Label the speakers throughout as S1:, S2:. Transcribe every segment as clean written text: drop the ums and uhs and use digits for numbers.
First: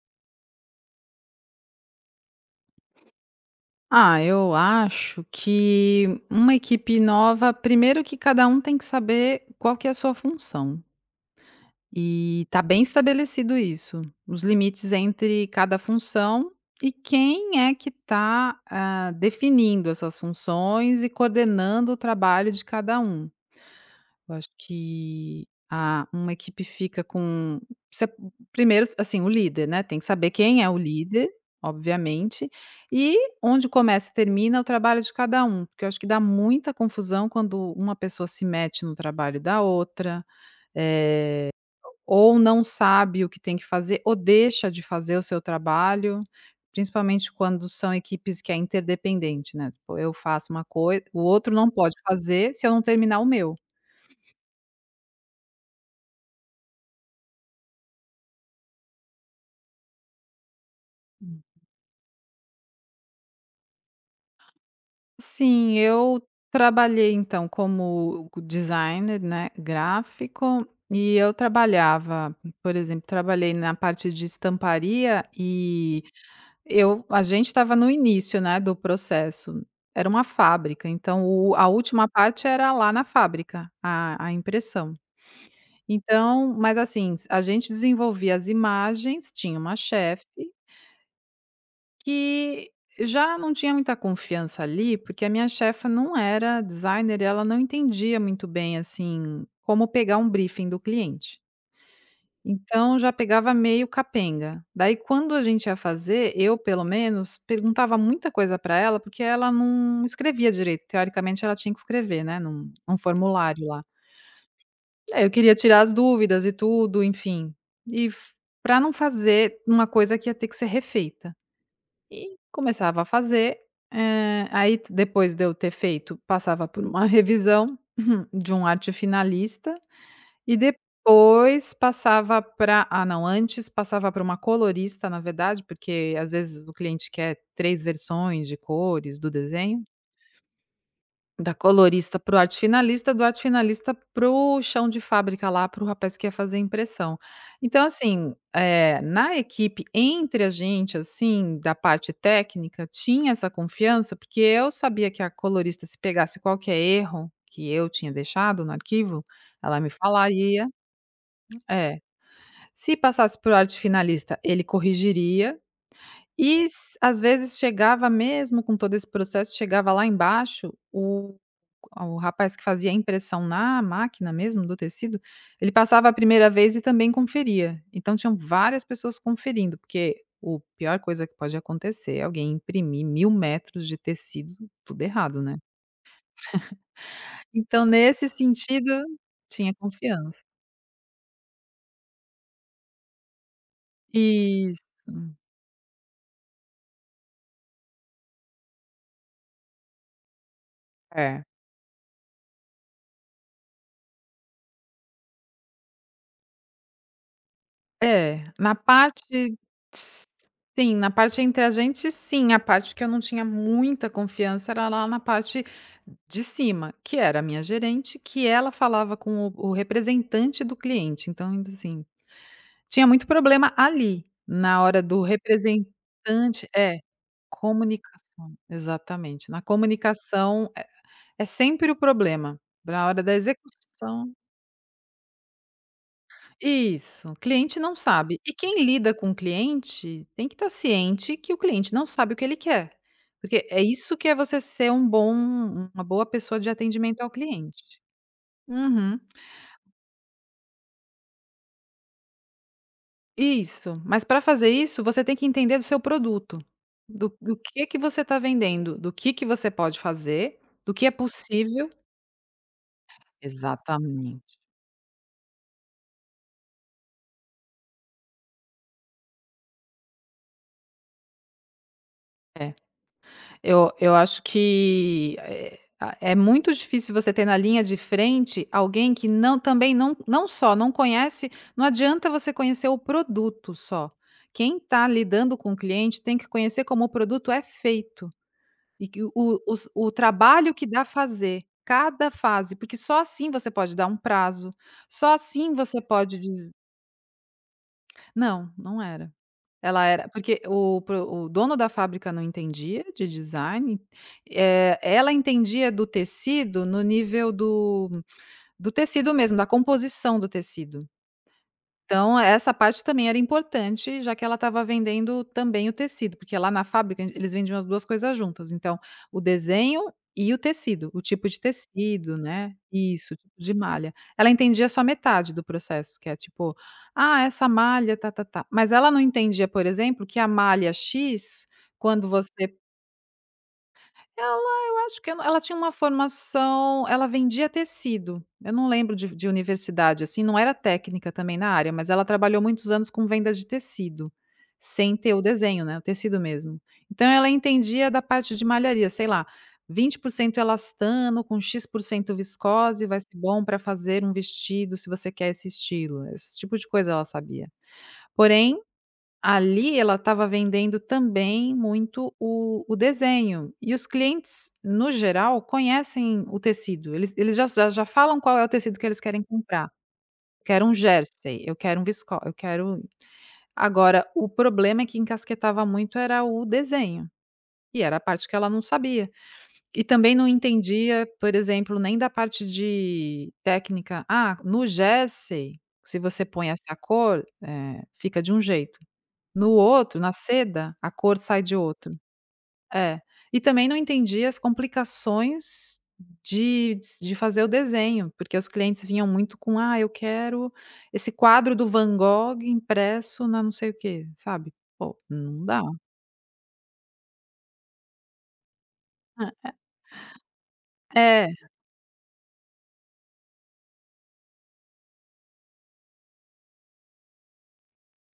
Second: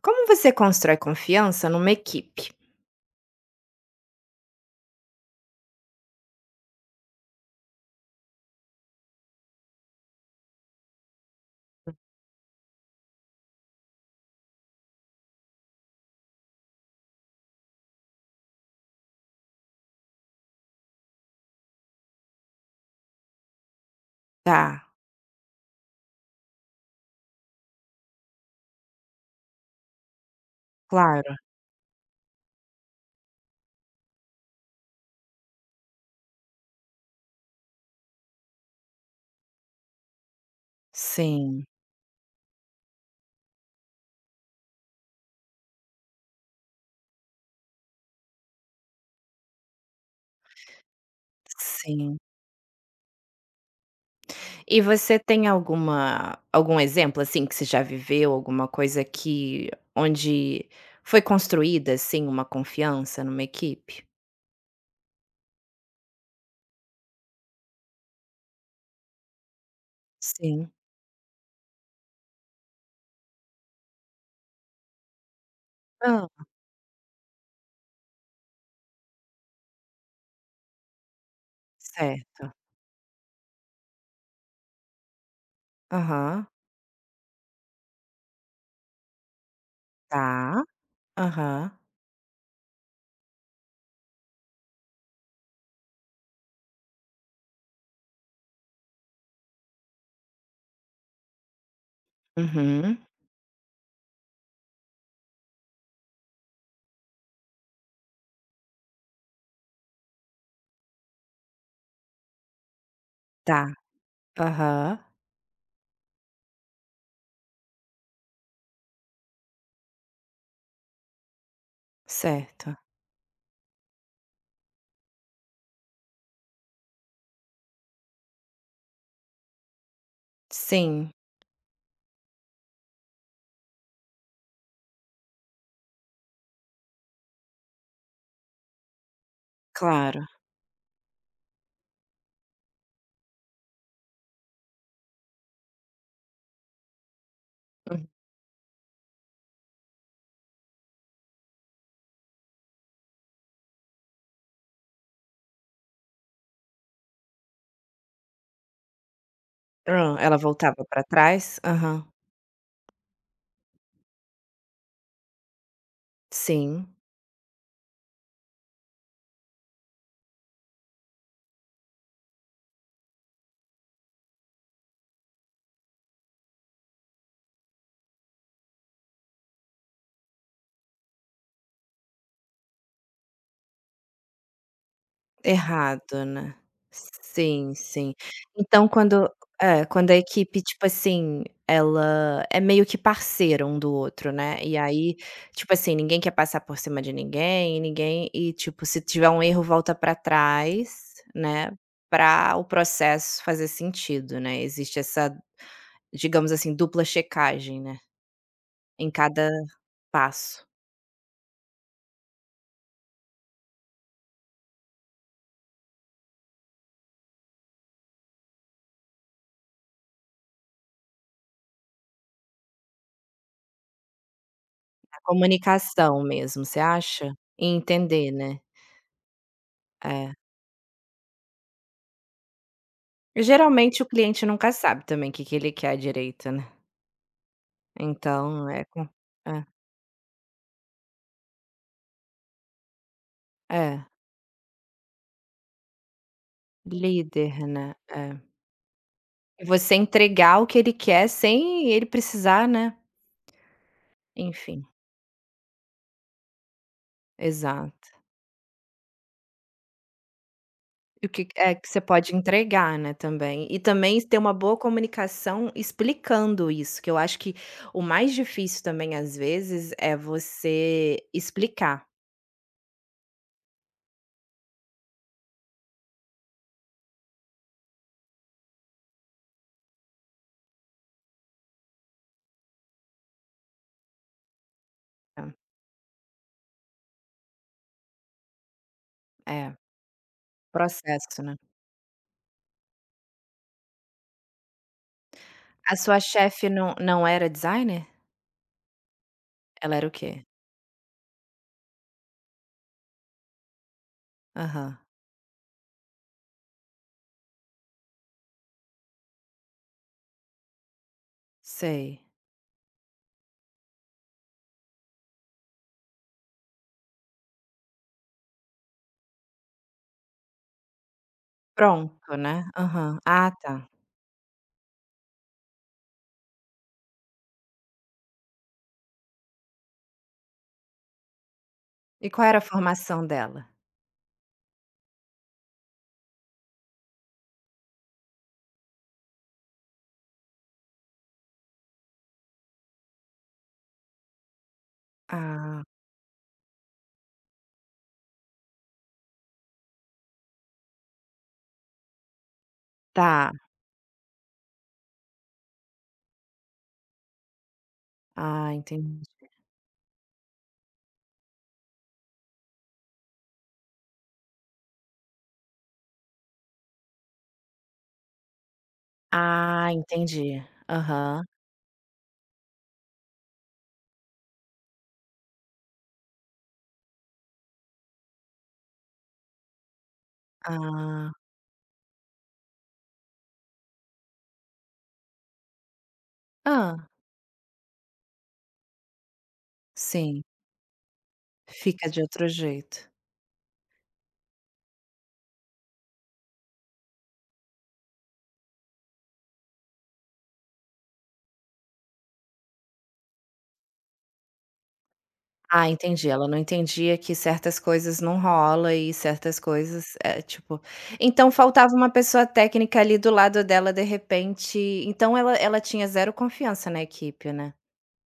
S1: Como você constrói confiança numa equipe?
S2: Ah, eu acho que uma equipe nova, primeiro que cada um tem que saber qual que é a sua função. E tá bem estabelecido isso, os limites entre cada função e quem é que está definindo essas funções e coordenando o trabalho de cada um. Eu acho
S1: Tá,
S2: que a uma equipe fica com você primeiro, assim, o líder, né, tem que saber quem é o líder,
S1: claro.
S2: obviamente, e onde começa e termina é o trabalho de cada um, porque eu acho que dá muita confusão quando uma pessoa se mete no trabalho da outra,
S1: Sim,
S2: ou não sabe o que tem que fazer, ou deixa de fazer o seu trabalho, principalmente quando são equipes que é interdependente, né, tipo eu faço uma coisa, o outro não pode
S1: sim.
S2: fazer se eu não terminar o meu.
S1: E você tem algum exemplo, assim, que você já viveu, alguma coisa que onde foi construída, assim, uma confiança numa equipe?
S2: Sim, eu trabalhei então como designer, né, gráfico,
S1: Sim.
S2: e eu trabalhava, por exemplo, trabalhei na parte de estamparia e
S1: Hã,
S2: eu a gente estava no início, né, do processo. Era uma fábrica, então o a última parte
S1: certo.
S2: era lá na fábrica, a impressão.
S1: Aham.
S2: Então, mas assim, a gente desenvolvia as imagens, tinha uma chefe
S1: Tá. Aham.
S2: que já não tinha muita confiança ali, porque a minha chefa não era designer e ela não entendia muito bem, assim, como pegar um briefing do cliente. Então
S1: Uhum.
S2: já pegava meio capenga. Daí quando a gente ia fazer, eu pelo menos perguntava muita coisa para ela, porque ela não escrevia direito. Teoricamente ela tinha que escrever, né, num
S1: Tá.
S2: formulário lá.
S1: Aham.
S2: Aí eu queria tirar as dúvidas e tudo, enfim. E para não fazer uma coisa que ia ter que ser refeita. E
S1: Certo.
S2: começava a fazer, aí depois de eu ter feito, passava por uma revisão de um arte finalista e
S1: Sim,
S2: depois passava para, ah, não, antes passava para uma colorista, na verdade, porque às vezes o cliente quer 3 versões de cores do desenho.
S1: claro.
S2: Da colorista para o arte finalista, do arte finalista para o chão de fábrica lá, para o rapaz que ia fazer a impressão. Então
S1: Hum.
S2: assim, na equipe, entre a gente, assim, da parte técnica, tinha essa confiança, porque eu sabia que a colorista, se pegasse qualquer erro que eu tinha deixado no arquivo, ela me
S1: Hã, ela
S2: falaria.
S1: voltava pra trás?
S2: É.
S1: Aham.
S2: Se passasse para o arte finalista, ele corrigiria e
S1: Sim.
S2: s às vezes chegava mesmo com todo esse processo, chegava lá embaixo, o rapaz que fazia a impressão na máquina mesmo do tecido, ele passava a primeira vez e também conferia. Então tinham várias pessoas conferindo, porque o pior coisa que pode acontecer é alguém imprimir 1000 metros de tecido tudo errado, né.
S1: Errado, né. Sim,
S2: Então
S1: sim.
S2: nesse
S1: Então
S2: sentido,
S1: quando
S2: tinha
S1: é, quando a
S2: confiança.
S1: equipe, tipo assim, ela é meio que parceira um do outro, né, e
S2: Isso.
S1: aí, tipo assim, ninguém quer passar por cima de ninguém, ninguém e tipo, se tiver um erro volta pra trás,
S2: É.
S1: né, pra o processo fazer sentido, né, existe essa, digamos assim, dupla checagem, né,
S2: É, na
S1: em cada
S2: parte
S1: passo.
S2: sim, na parte entre a gente sim, a parte que eu não tinha muita confiança era lá na parte de cima, que era a minha gerente, que ela falava com o representante do cliente, então ainda assim, tinha muito problema ali, na hora
S1: A
S2: do
S1: comunicação mesmo,
S2: representante
S1: você
S2: é,
S1: acha? E entender,
S2: comunicação,
S1: né.
S2: exatamente, na
S1: É.
S2: comunicação é sempre o problema, na hora da
S1: Geralmente o
S2: execução.
S1: cliente nunca sabe também o que que ele quer direito, né.
S2: Isso, cliente não sabe. E
S1: Então
S2: quem
S1: é com
S2: lida com o
S1: é,
S2: cliente tem que estar ciente que o cliente não sabe o que ele quer, porque é
S1: é,
S2: isso que é você ser uma boa pessoa de atendimento ao
S1: líder,
S2: cliente.
S1: né, é.
S2: Uhum,
S1: E você entregar o que ele quer sem ele precisar, né,
S2: isso. Mas para fazer
S1: enfim,
S2: isso, você tem que entender do seu produto, do que
S1: exato.
S2: você está vendendo, do que você pode fazer, do que é
S1: E o que é que
S2: possível.
S1: você pode entregar, né, também. E também ter uma
S2: Exatamente.
S1: boa comunicação explicando isso, que eu acho que o mais difícil também às vezes é você explicar,
S2: É. Eu acho que, a é muito difícil você ter na linha de frente alguém que não também não não só não conhece, não adianta você conhecer o produto só. Quem está
S1: né.
S2: lidando com o cliente tem que conhecer como o produto é feito e que o-
S1: É,
S2: os o trabalho que dá
S1: processo, né.
S2: fazer, cada fase, porque só assim você pode dar um prazo, só assim
S1: A
S2: você
S1: sua
S2: pode
S1: chefe
S2: dizer.
S1: não era designer?
S2: Não, não era.
S1: Ela
S2: Ela
S1: era o
S2: era
S1: quê?
S2: porque o dono da fábrica não entendia de design,
S1: Aham.
S2: ela entendia do tecido no nível do tecido mesmo, da composição do tecido.
S1: Sei.
S2: Então, essa parte também era importante, já que ela estava vendendo também o tecido, porque lá na fábrica eles vendiam as 2 coisas juntas, então, o desenho e o tecido, o tipo de
S1: Pronto,
S2: tecido,
S1: né.
S2: né,
S1: Aham.
S2: isso, o
S1: Ah,
S2: tipo de
S1: tá.
S2: malha. Ela entendia só metade do processo, que é tipo: "Ah, essa malha tá, tá, tá". Mas ela não entendia, por exemplo, que a malha X, quando
S1: E qual era a
S2: você
S1: formação dela?
S2: ela, eu acho que, eu não ela tinha uma formação, ela vendia tecido. Eu não lembro de universidade, assim, não era técnica também na área, mas ela trabalhou muitos anos com venda de tecido, sem ter o
S1: Ah,
S2: desenho, né, o tecido mesmo. Então ela entendia da parte de malharia, sei lá, 20% elastano com X% viscose vai ser
S1: tá.
S2: bom para fazer um vestido se você quer esse estilo, esse tipo de coisa ela sabia.
S1: Ah,
S2: Porém,
S1: entendi.
S2: ali ela estava vendendo também muito o desenho, e os clientes, no geral, conhecem o tecido, eles já falam qual é o tecido que eles querem comprar.
S1: Ah, entendi.
S2: "Eu quero um
S1: Aham.
S2: jersey, eu quero um visco, eu quero..." Agora o problema é que encasquetava muito era o desenho, e era a parte que ela não sabia. E também não entendia,
S1: Ah.
S2: por exemplo, nem da parte de técnica: "Ah, no jersey, se você põe essa
S1: Ah,
S2: cor, fica de um jeito". No outro, na
S1: sim.
S2: seda, a cor sai de
S1: Fica
S2: outro.
S1: de outro jeito.
S2: É. E também não entendi as complicações de de fazer o desenho, porque os clientes vinham muito com: "Ah, eu quero esse quadro do Van Gogh impresso na não sei o quê", sabe. Pô, não dá.
S1: Ah, entendi. Ela não entendia que certas coisas não rola e certas coisas, é tipo
S2: É.
S1: então
S2: É.
S1: faltava uma pessoa técnica ali do lado dela de repente então ela tinha zero confiança na equipe, né?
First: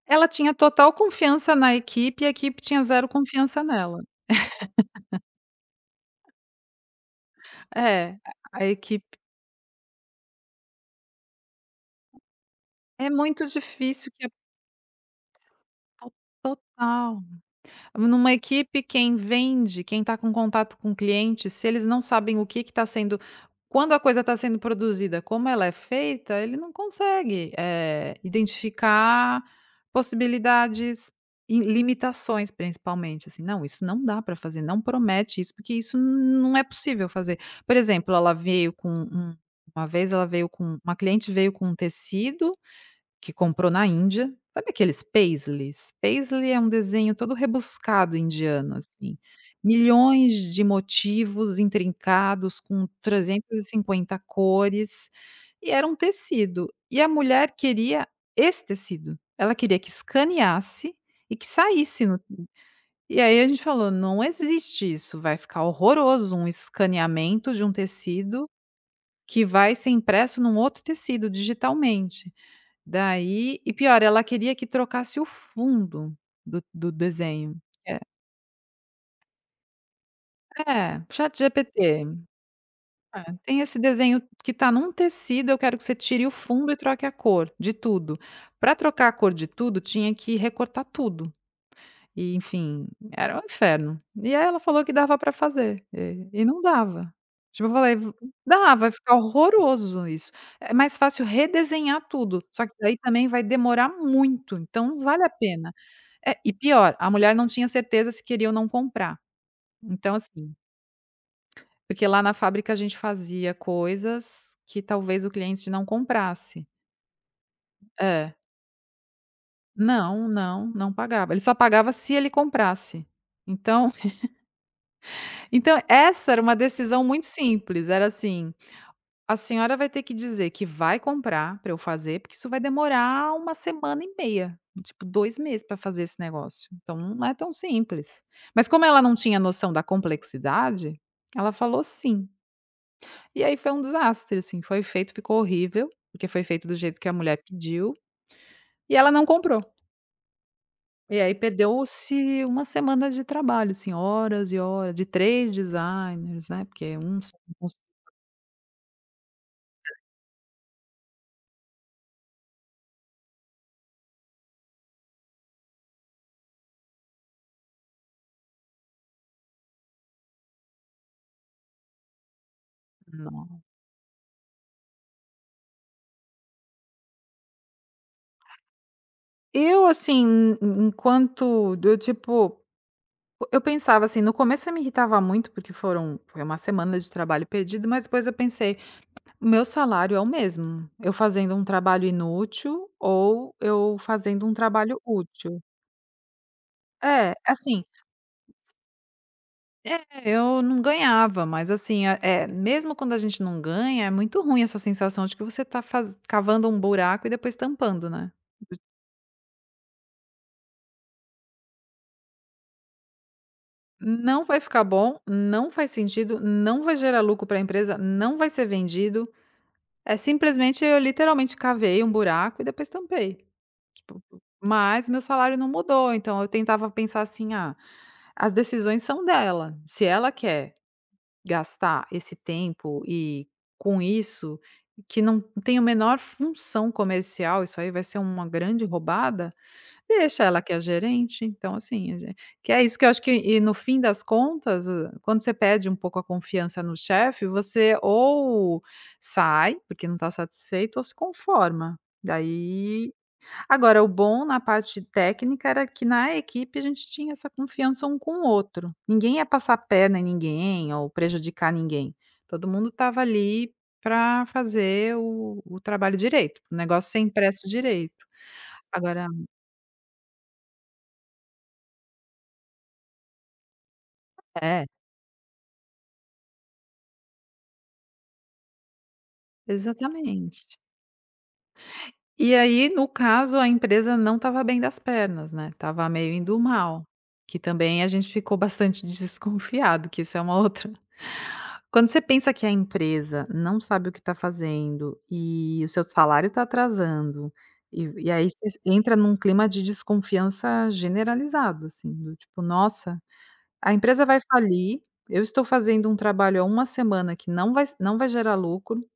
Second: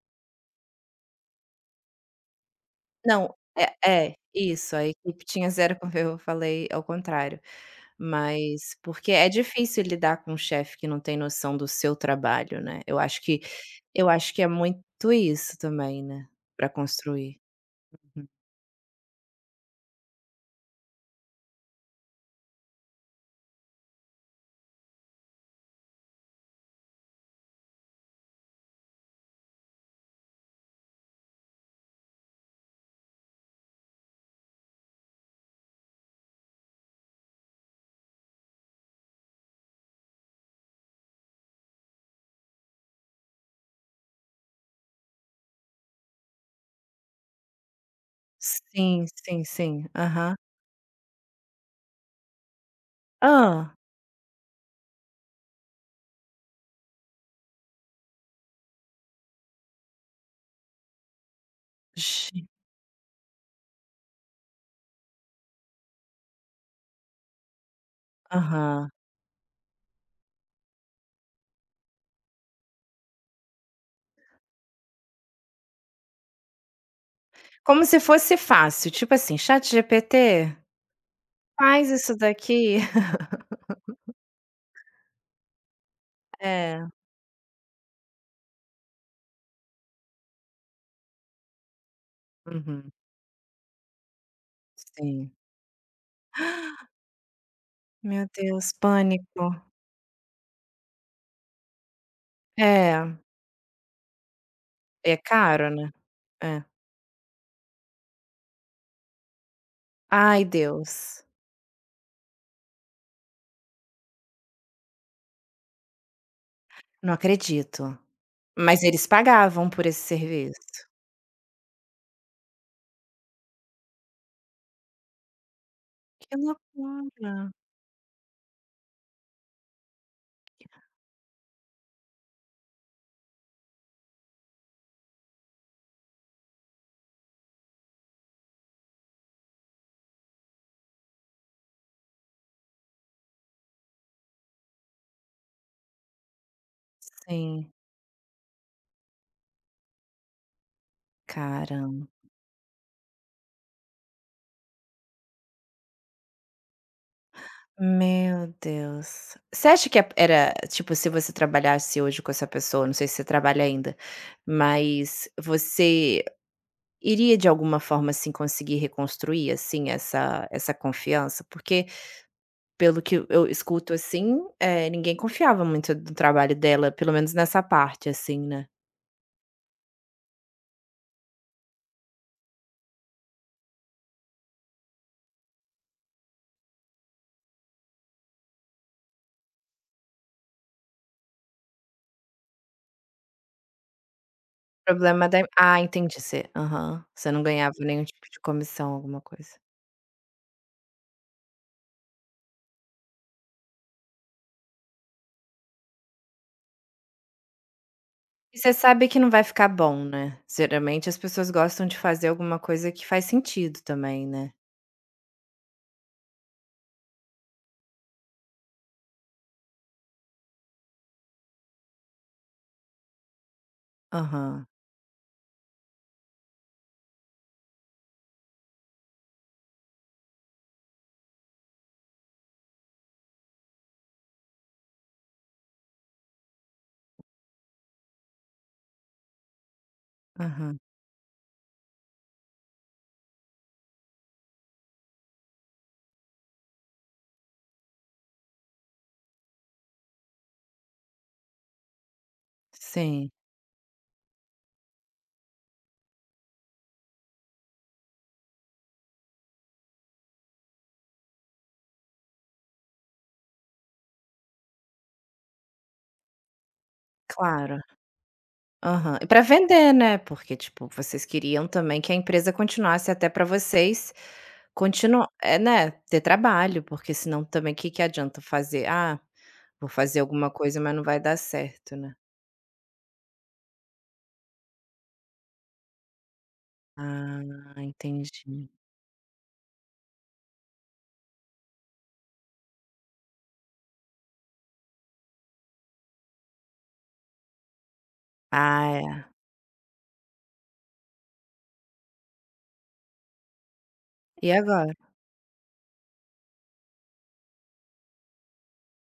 S2: Ela tinha total confiança na equipe e a equipe tinha zero
S1: Não,
S2: confiança nela.
S1: é é, isso, a equipe tinha zero con eu falei ao contrário,
S2: É, a
S1: mas porque
S2: equipe
S1: é difícil lidar com um chefe que não tem noção do seu trabalho, né,
S2: é muito
S1: eu
S2: difícil, que é
S1: acho que é muito isso também,
S2: to
S1: né, para
S2: total.
S1: construir. Hum.
S2: Numa equipe, quem vende, quem está com contato com o cliente, se eles não sabem o que está sendo, quando a coisa está sendo produzida, como ela é feita, ele não consegue, identificar possibilidades e limitações, principalmente, assim: "Não, isso não dá para fazer, não promete isso, porque isso não é possível fazer". Por exemplo, ela veio com um uma vez ela veio com uma cliente, veio com um tecido que comprou na Índia. Sabe aqueles paisleys? Paisley é um desenho todo rebuscado indiano,
S1: Sim,
S2: assim.
S1: sim, sim.
S2: Milhões
S1: Aham.
S2: de motivos intrincados com trezentas e
S1: Hã.
S2: cinquenta cores, e era um tecido. E a mulher queria esse tecido. Ela queria que escaneasse e que saísse no...
S1: Gen
S2: E aí a gente falou: "Não existe isso, vai ficar horroroso um escaneamento de um tecido
S1: aham.
S2: que vai ser impresso num outro tecido digitalmente". Daí e pior, ela queria que trocasse o fundo do desenho.
S1: Como se
S2: É
S1: fosse fácil, tipo assim: "ChatGPT,
S2: é,
S1: faz isso
S2: ChatGPT,
S1: daqui".
S2: "Ah, tem esse desenho que tá num tecido, eu quero que você tire o fundo e
S1: É.
S2: troque a cor de tudo". Para trocar a cor de tudo, tinha que recortar tudo. E enfim,
S1: Uhum.
S2: era um inferno. E aí ela falou que dava
S1: Sim.
S2: para fazer, e não dava. Tipo, eu falei: "V-..."
S1: Meu Deus,
S2: "Dá, vai ficar
S1: pânico.
S2: horroroso isso". É mais fácil redesenhar tudo, só que daí
S1: É.
S2: também vai demorar muito, então não
S1: É
S2: vale a
S1: caro,
S2: pena.
S1: né.
S2: É, e
S1: É.
S2: pior, a mulher não tinha certeza se queria ou não comprar. Então,
S1: Ai,
S2: assim,
S1: Deus,
S2: porque lá na fábrica a gente fazia coisas que talvez o cliente não comprasse.
S1: não acredito.
S2: É.
S1: Mas eles pagavam por esse
S2: Não, não,
S1: serviço?
S2: não pagava. Ele só pagava se ele comprasse. Então então essa
S1: Que
S2: era uma decisão muito
S1: loucura.
S2: simples, era assim: "A senhora vai ter que dizer que vai comprar para eu fazer, porque isso vai demorar uma semana e meia, tipo 2 meses para fazer esse negócio, então não é tão simples". Mas como ela não tinha noção da complexidade, ela falou "sim". E aí foi um desastre, assim, foi feito, ficou horrível, porque foi feito do jeito que a mulher
S1: Sim,
S2: pediu, e ela não comprou. E aí
S1: caramba.
S2: perdeu-se uma semana de trabalho, assim, horas e horas, de 3 designers, né, porque um só não cons...
S1: Meu Deus. Você acha que é era tipo, se você trabalhasse hoje com essa pessoa, não sei se você trabalha ainda, mas você iria de alguma forma, assim, conseguir reconstruir, assim, essa confiança? Porque Pelo que eu
S2: Não.
S1: escuto, assim, ninguém confiava muito do trabalho dela, pelo menos nessa parte, assim, né.
S2: Eu, assim, en enquanto eu, tipo... eu pensava assim, no começo eu me irritava muito, porque foram foi uma semana de trabalho perdido, mas depois eu pensei: "O meu salário é o mesmo, eu fazendo um trabalho inútil ou eu fazendo um trabalho
S1: Problema da
S2: útil".
S1: ah, entendi, você aham. Você
S2: É,
S1: não ganhava
S2: assim,
S1: nenhum tipo de comissão, alguma coisa.
S2: é, eu não ganhava, mas assim, a mesmo quando a gente não ganha, é muito ruim essa sensação de que você tá faz cavando um buraco e depois tampando, né.
S1: E você sabe que não vai ficar bom, né. Geralmente as pessoas gostam de fazer alguma coisa que faz sentido também,
S2: Não
S1: né.
S2: vai ficar bom, não faz sentido, não vai gerar lucro para a empresa, não vai ser vendido. É, simplesmente eu literalmente cavei um buraco e depois tampei. Tipo,
S1: Aham,
S2: mas meu salário não mudou, então eu tentava pensar assim: "Ah, as decisões são dela, se ela quer gastar esse tempo e com isso, que não tem a menor função comercial, isso aí vai ser uma grande roubada." Deixa ela que é
S1: aham.
S2: a gerente, então assim, a gen que é isso que eu acho que e no fim das contas, quando você pede um pouco a confiança no chefe, você ou sai, porque não está satisfeito, ou se conforma. Daí
S1: Sim,
S2: agora o bom na parte técnica era que na equipe a gente tinha essa confiança um com o outro. Ninguém ia passar a perna em ninguém ou prejudicar ninguém. Todo mundo estava ali para fazer o trabalho direito, o negócio ser impresso
S1: claro.
S2: direito.
S1: Aham. E
S2: Agora
S1: para vender, né, porque, tipo, vocês queriam também que a empresa continuasse até para vocês
S2: é.
S1: continuar, é, né, ter trabalho, porque senão também o que que adianta fazer: "Ah, vou fazer alguma
S2: Exatamente.
S1: coisa, mas não vai dar certo", né.
S2: E aí, no caso, a empresa não estava bem das pernas, né, tava meio indo mal, que
S1: Ah,
S2: também a gente ficou
S1: entendi.
S2: bastante desconfiado, que isso é uma outra quando você pensa que a empresa não sabe o que está fazendo e o seu salário está atrasando, e aí você
S1: Ah,
S2: entra
S1: é.
S2: num clima de desconfiança generalizado, assim, do tipo: "Nossa, a empresa vai
S1: E agora?
S2: falir, eu estou fazendo um trabalho há uma semana que não vai gerar lucro".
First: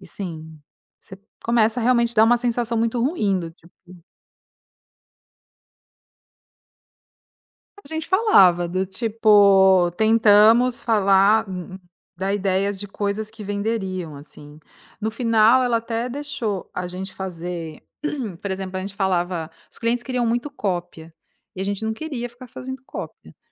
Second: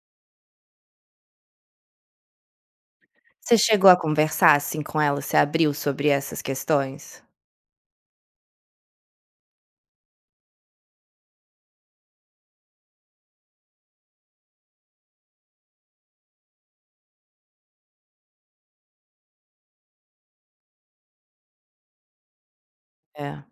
S2: E sim, você começa a realmente dar uma sensação muito ruim do
S1: Você
S2: tipo
S1: chegou a conversar, assim, com ela? Você abriu sobre essas questões?
S2: a gente falava do tipo, tentamos falar dar ideias de coisas que venderiam, assim. No final ela até deixou a gente fazer, por exemplo, a gente falava os clientes queriam muito cópia, e a gente não queria ficar fazendo cópia.
S1: É,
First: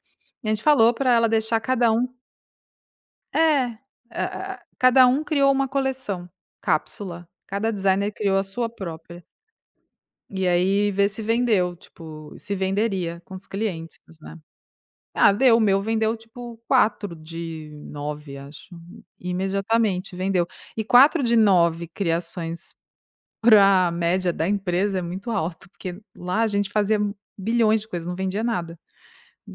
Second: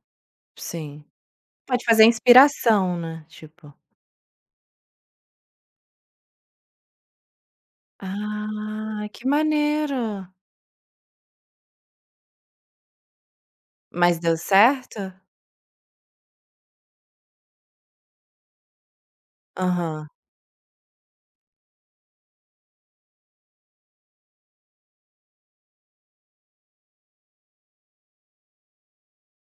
S2: E a gente falou
S1: sim.
S2: para ela deixar
S1: Pode
S2: cada
S1: fazer
S2: um,
S1: inspiração, né, tipo.
S2: é, a cada um criou uma coleção, cápsula, cada designer criou a sua
S1: Ah, que
S2: própria.
S1: maneiro.
S2: E aí ver se vendeu, tipo, se venderia com os clientes,
S1: Mas deu
S2: né.
S1: certo?
S2: Ah, deu, o meu vendeu tipo 4 de 9 acho,
S1: Aham.
S2: imediatamente vendeu. E 4 de 9 criações para a média da empresa é muito alto, porque lá a gente fazia bilhões de coisas, não vendia nada.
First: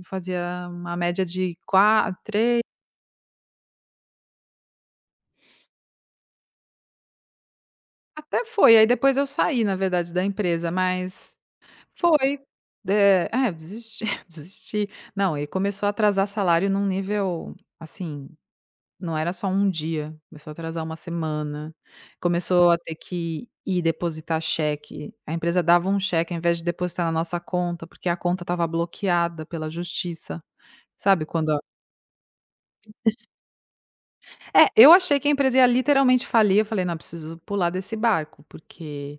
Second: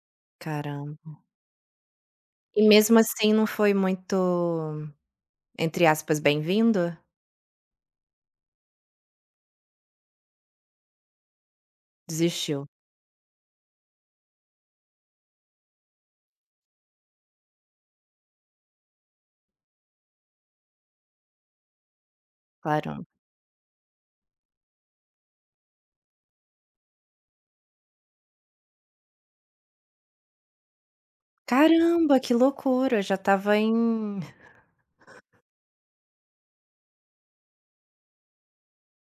S2: Fazia uma
S1: Caramba.
S2: média de quatro três
S1: E mesmo assim não foi muito, entre aspas, "bem-vindo"?
S2: até foi, aí depois eu saí na verdade da empresa, mas foi.
S1: Desistiu?
S2: É, desisti, desisti. Não, e começou a atrasar salário num nível, assim, não era só um dia, começou a atrasar uma semana, começou a ter
S1: Claro.
S2: que ir depositar cheque, a empresa dava um cheque ao invés de depositar na nossa conta, porque a conta estava bloqueada pela justiça. Sabe quando
S1: Caramba, que loucura, já estava
S2: é, eu achei que a empresa ia literalmente falir, eu falei: "Não, preciso pular desse barco", porque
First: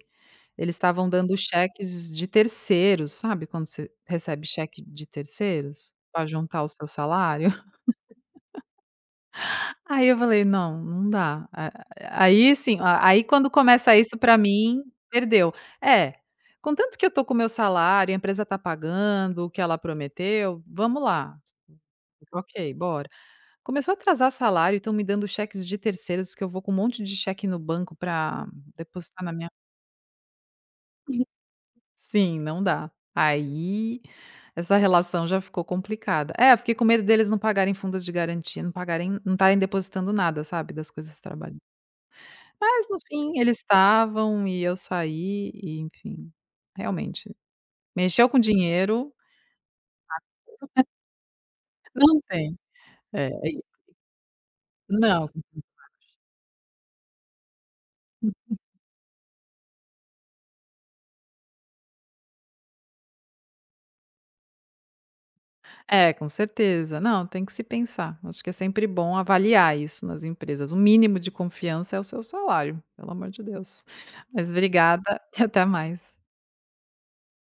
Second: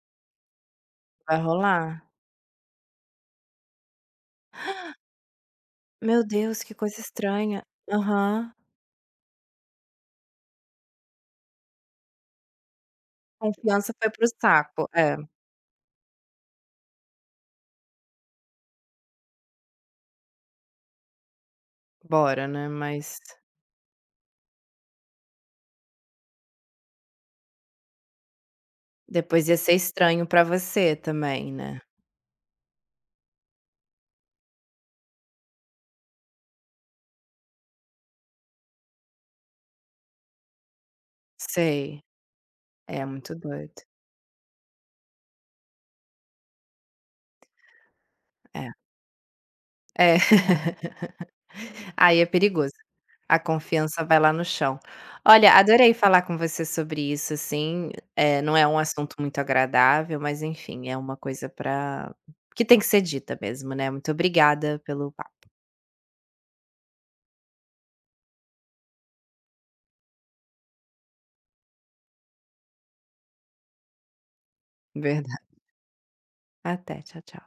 S2: eles estavam dando
S1: vai rolar?
S2: cheques de terceiros, sabe quando você recebe cheque de terceiros
S1: Meu
S2: para juntar
S1: Deus,
S2: o
S1: que
S2: seu
S1: coisa
S2: salário?
S1: estranha. Aham.
S2: Aí eu falei: "Não, não dá". A Aí sim, a aí quando
S1: Confiança
S2: começa
S1: foi
S2: isso
S1: pro
S2: para mim,
S1: saco. É,
S2: perdeu. É, contanto que eu tô com o meu salário, a empresa tá pagando o que ela prometeu, vamos lá.
S1: bora, né,
S2: Ok, bora.
S1: mas
S2: Começou a atrasar salário e estão me dando cheques de terceiros que eu vou com um monte de cheque no banco para depositar na
S1: depois
S2: minha.
S1: ia ser estranho para você também, né.
S2: Sim, não dá. Aí, essa relação já ficou complicada. É, eu fiquei com medo deles não pagarem fundo de garantia, não pagarem não estarem depositando nada, sabe, das coisas do trabalho.
S1: Sei.
S2: Mas no
S1: É muito
S2: fim eles
S1: doido.
S2: estavam e eu saí e enfim, realmente, mexeu com
S1: É.
S2: dinheiro,
S1: É.
S2: não
S1: Aí é
S2: tem.
S1: perigoso.
S2: É,
S1: A confiança vai lá no chão.
S2: não.
S1: Olha, adorei falar com você sobre isso, assim, não é um assunto muito agradável, mas enfim, é uma coisa para que tem que ser dita mesmo, né. Muito obrigada pelo papo.
S2: É, com certeza. Não, tem que se pensar. Acho que é sempre bom avaliar isso nas empresas. O mínimo de confiança é o seu salário, pelo amor de Deus. Mas obrigada e
S1: Verdade.
S2: até mais.
S1: Até, tchau, tchau.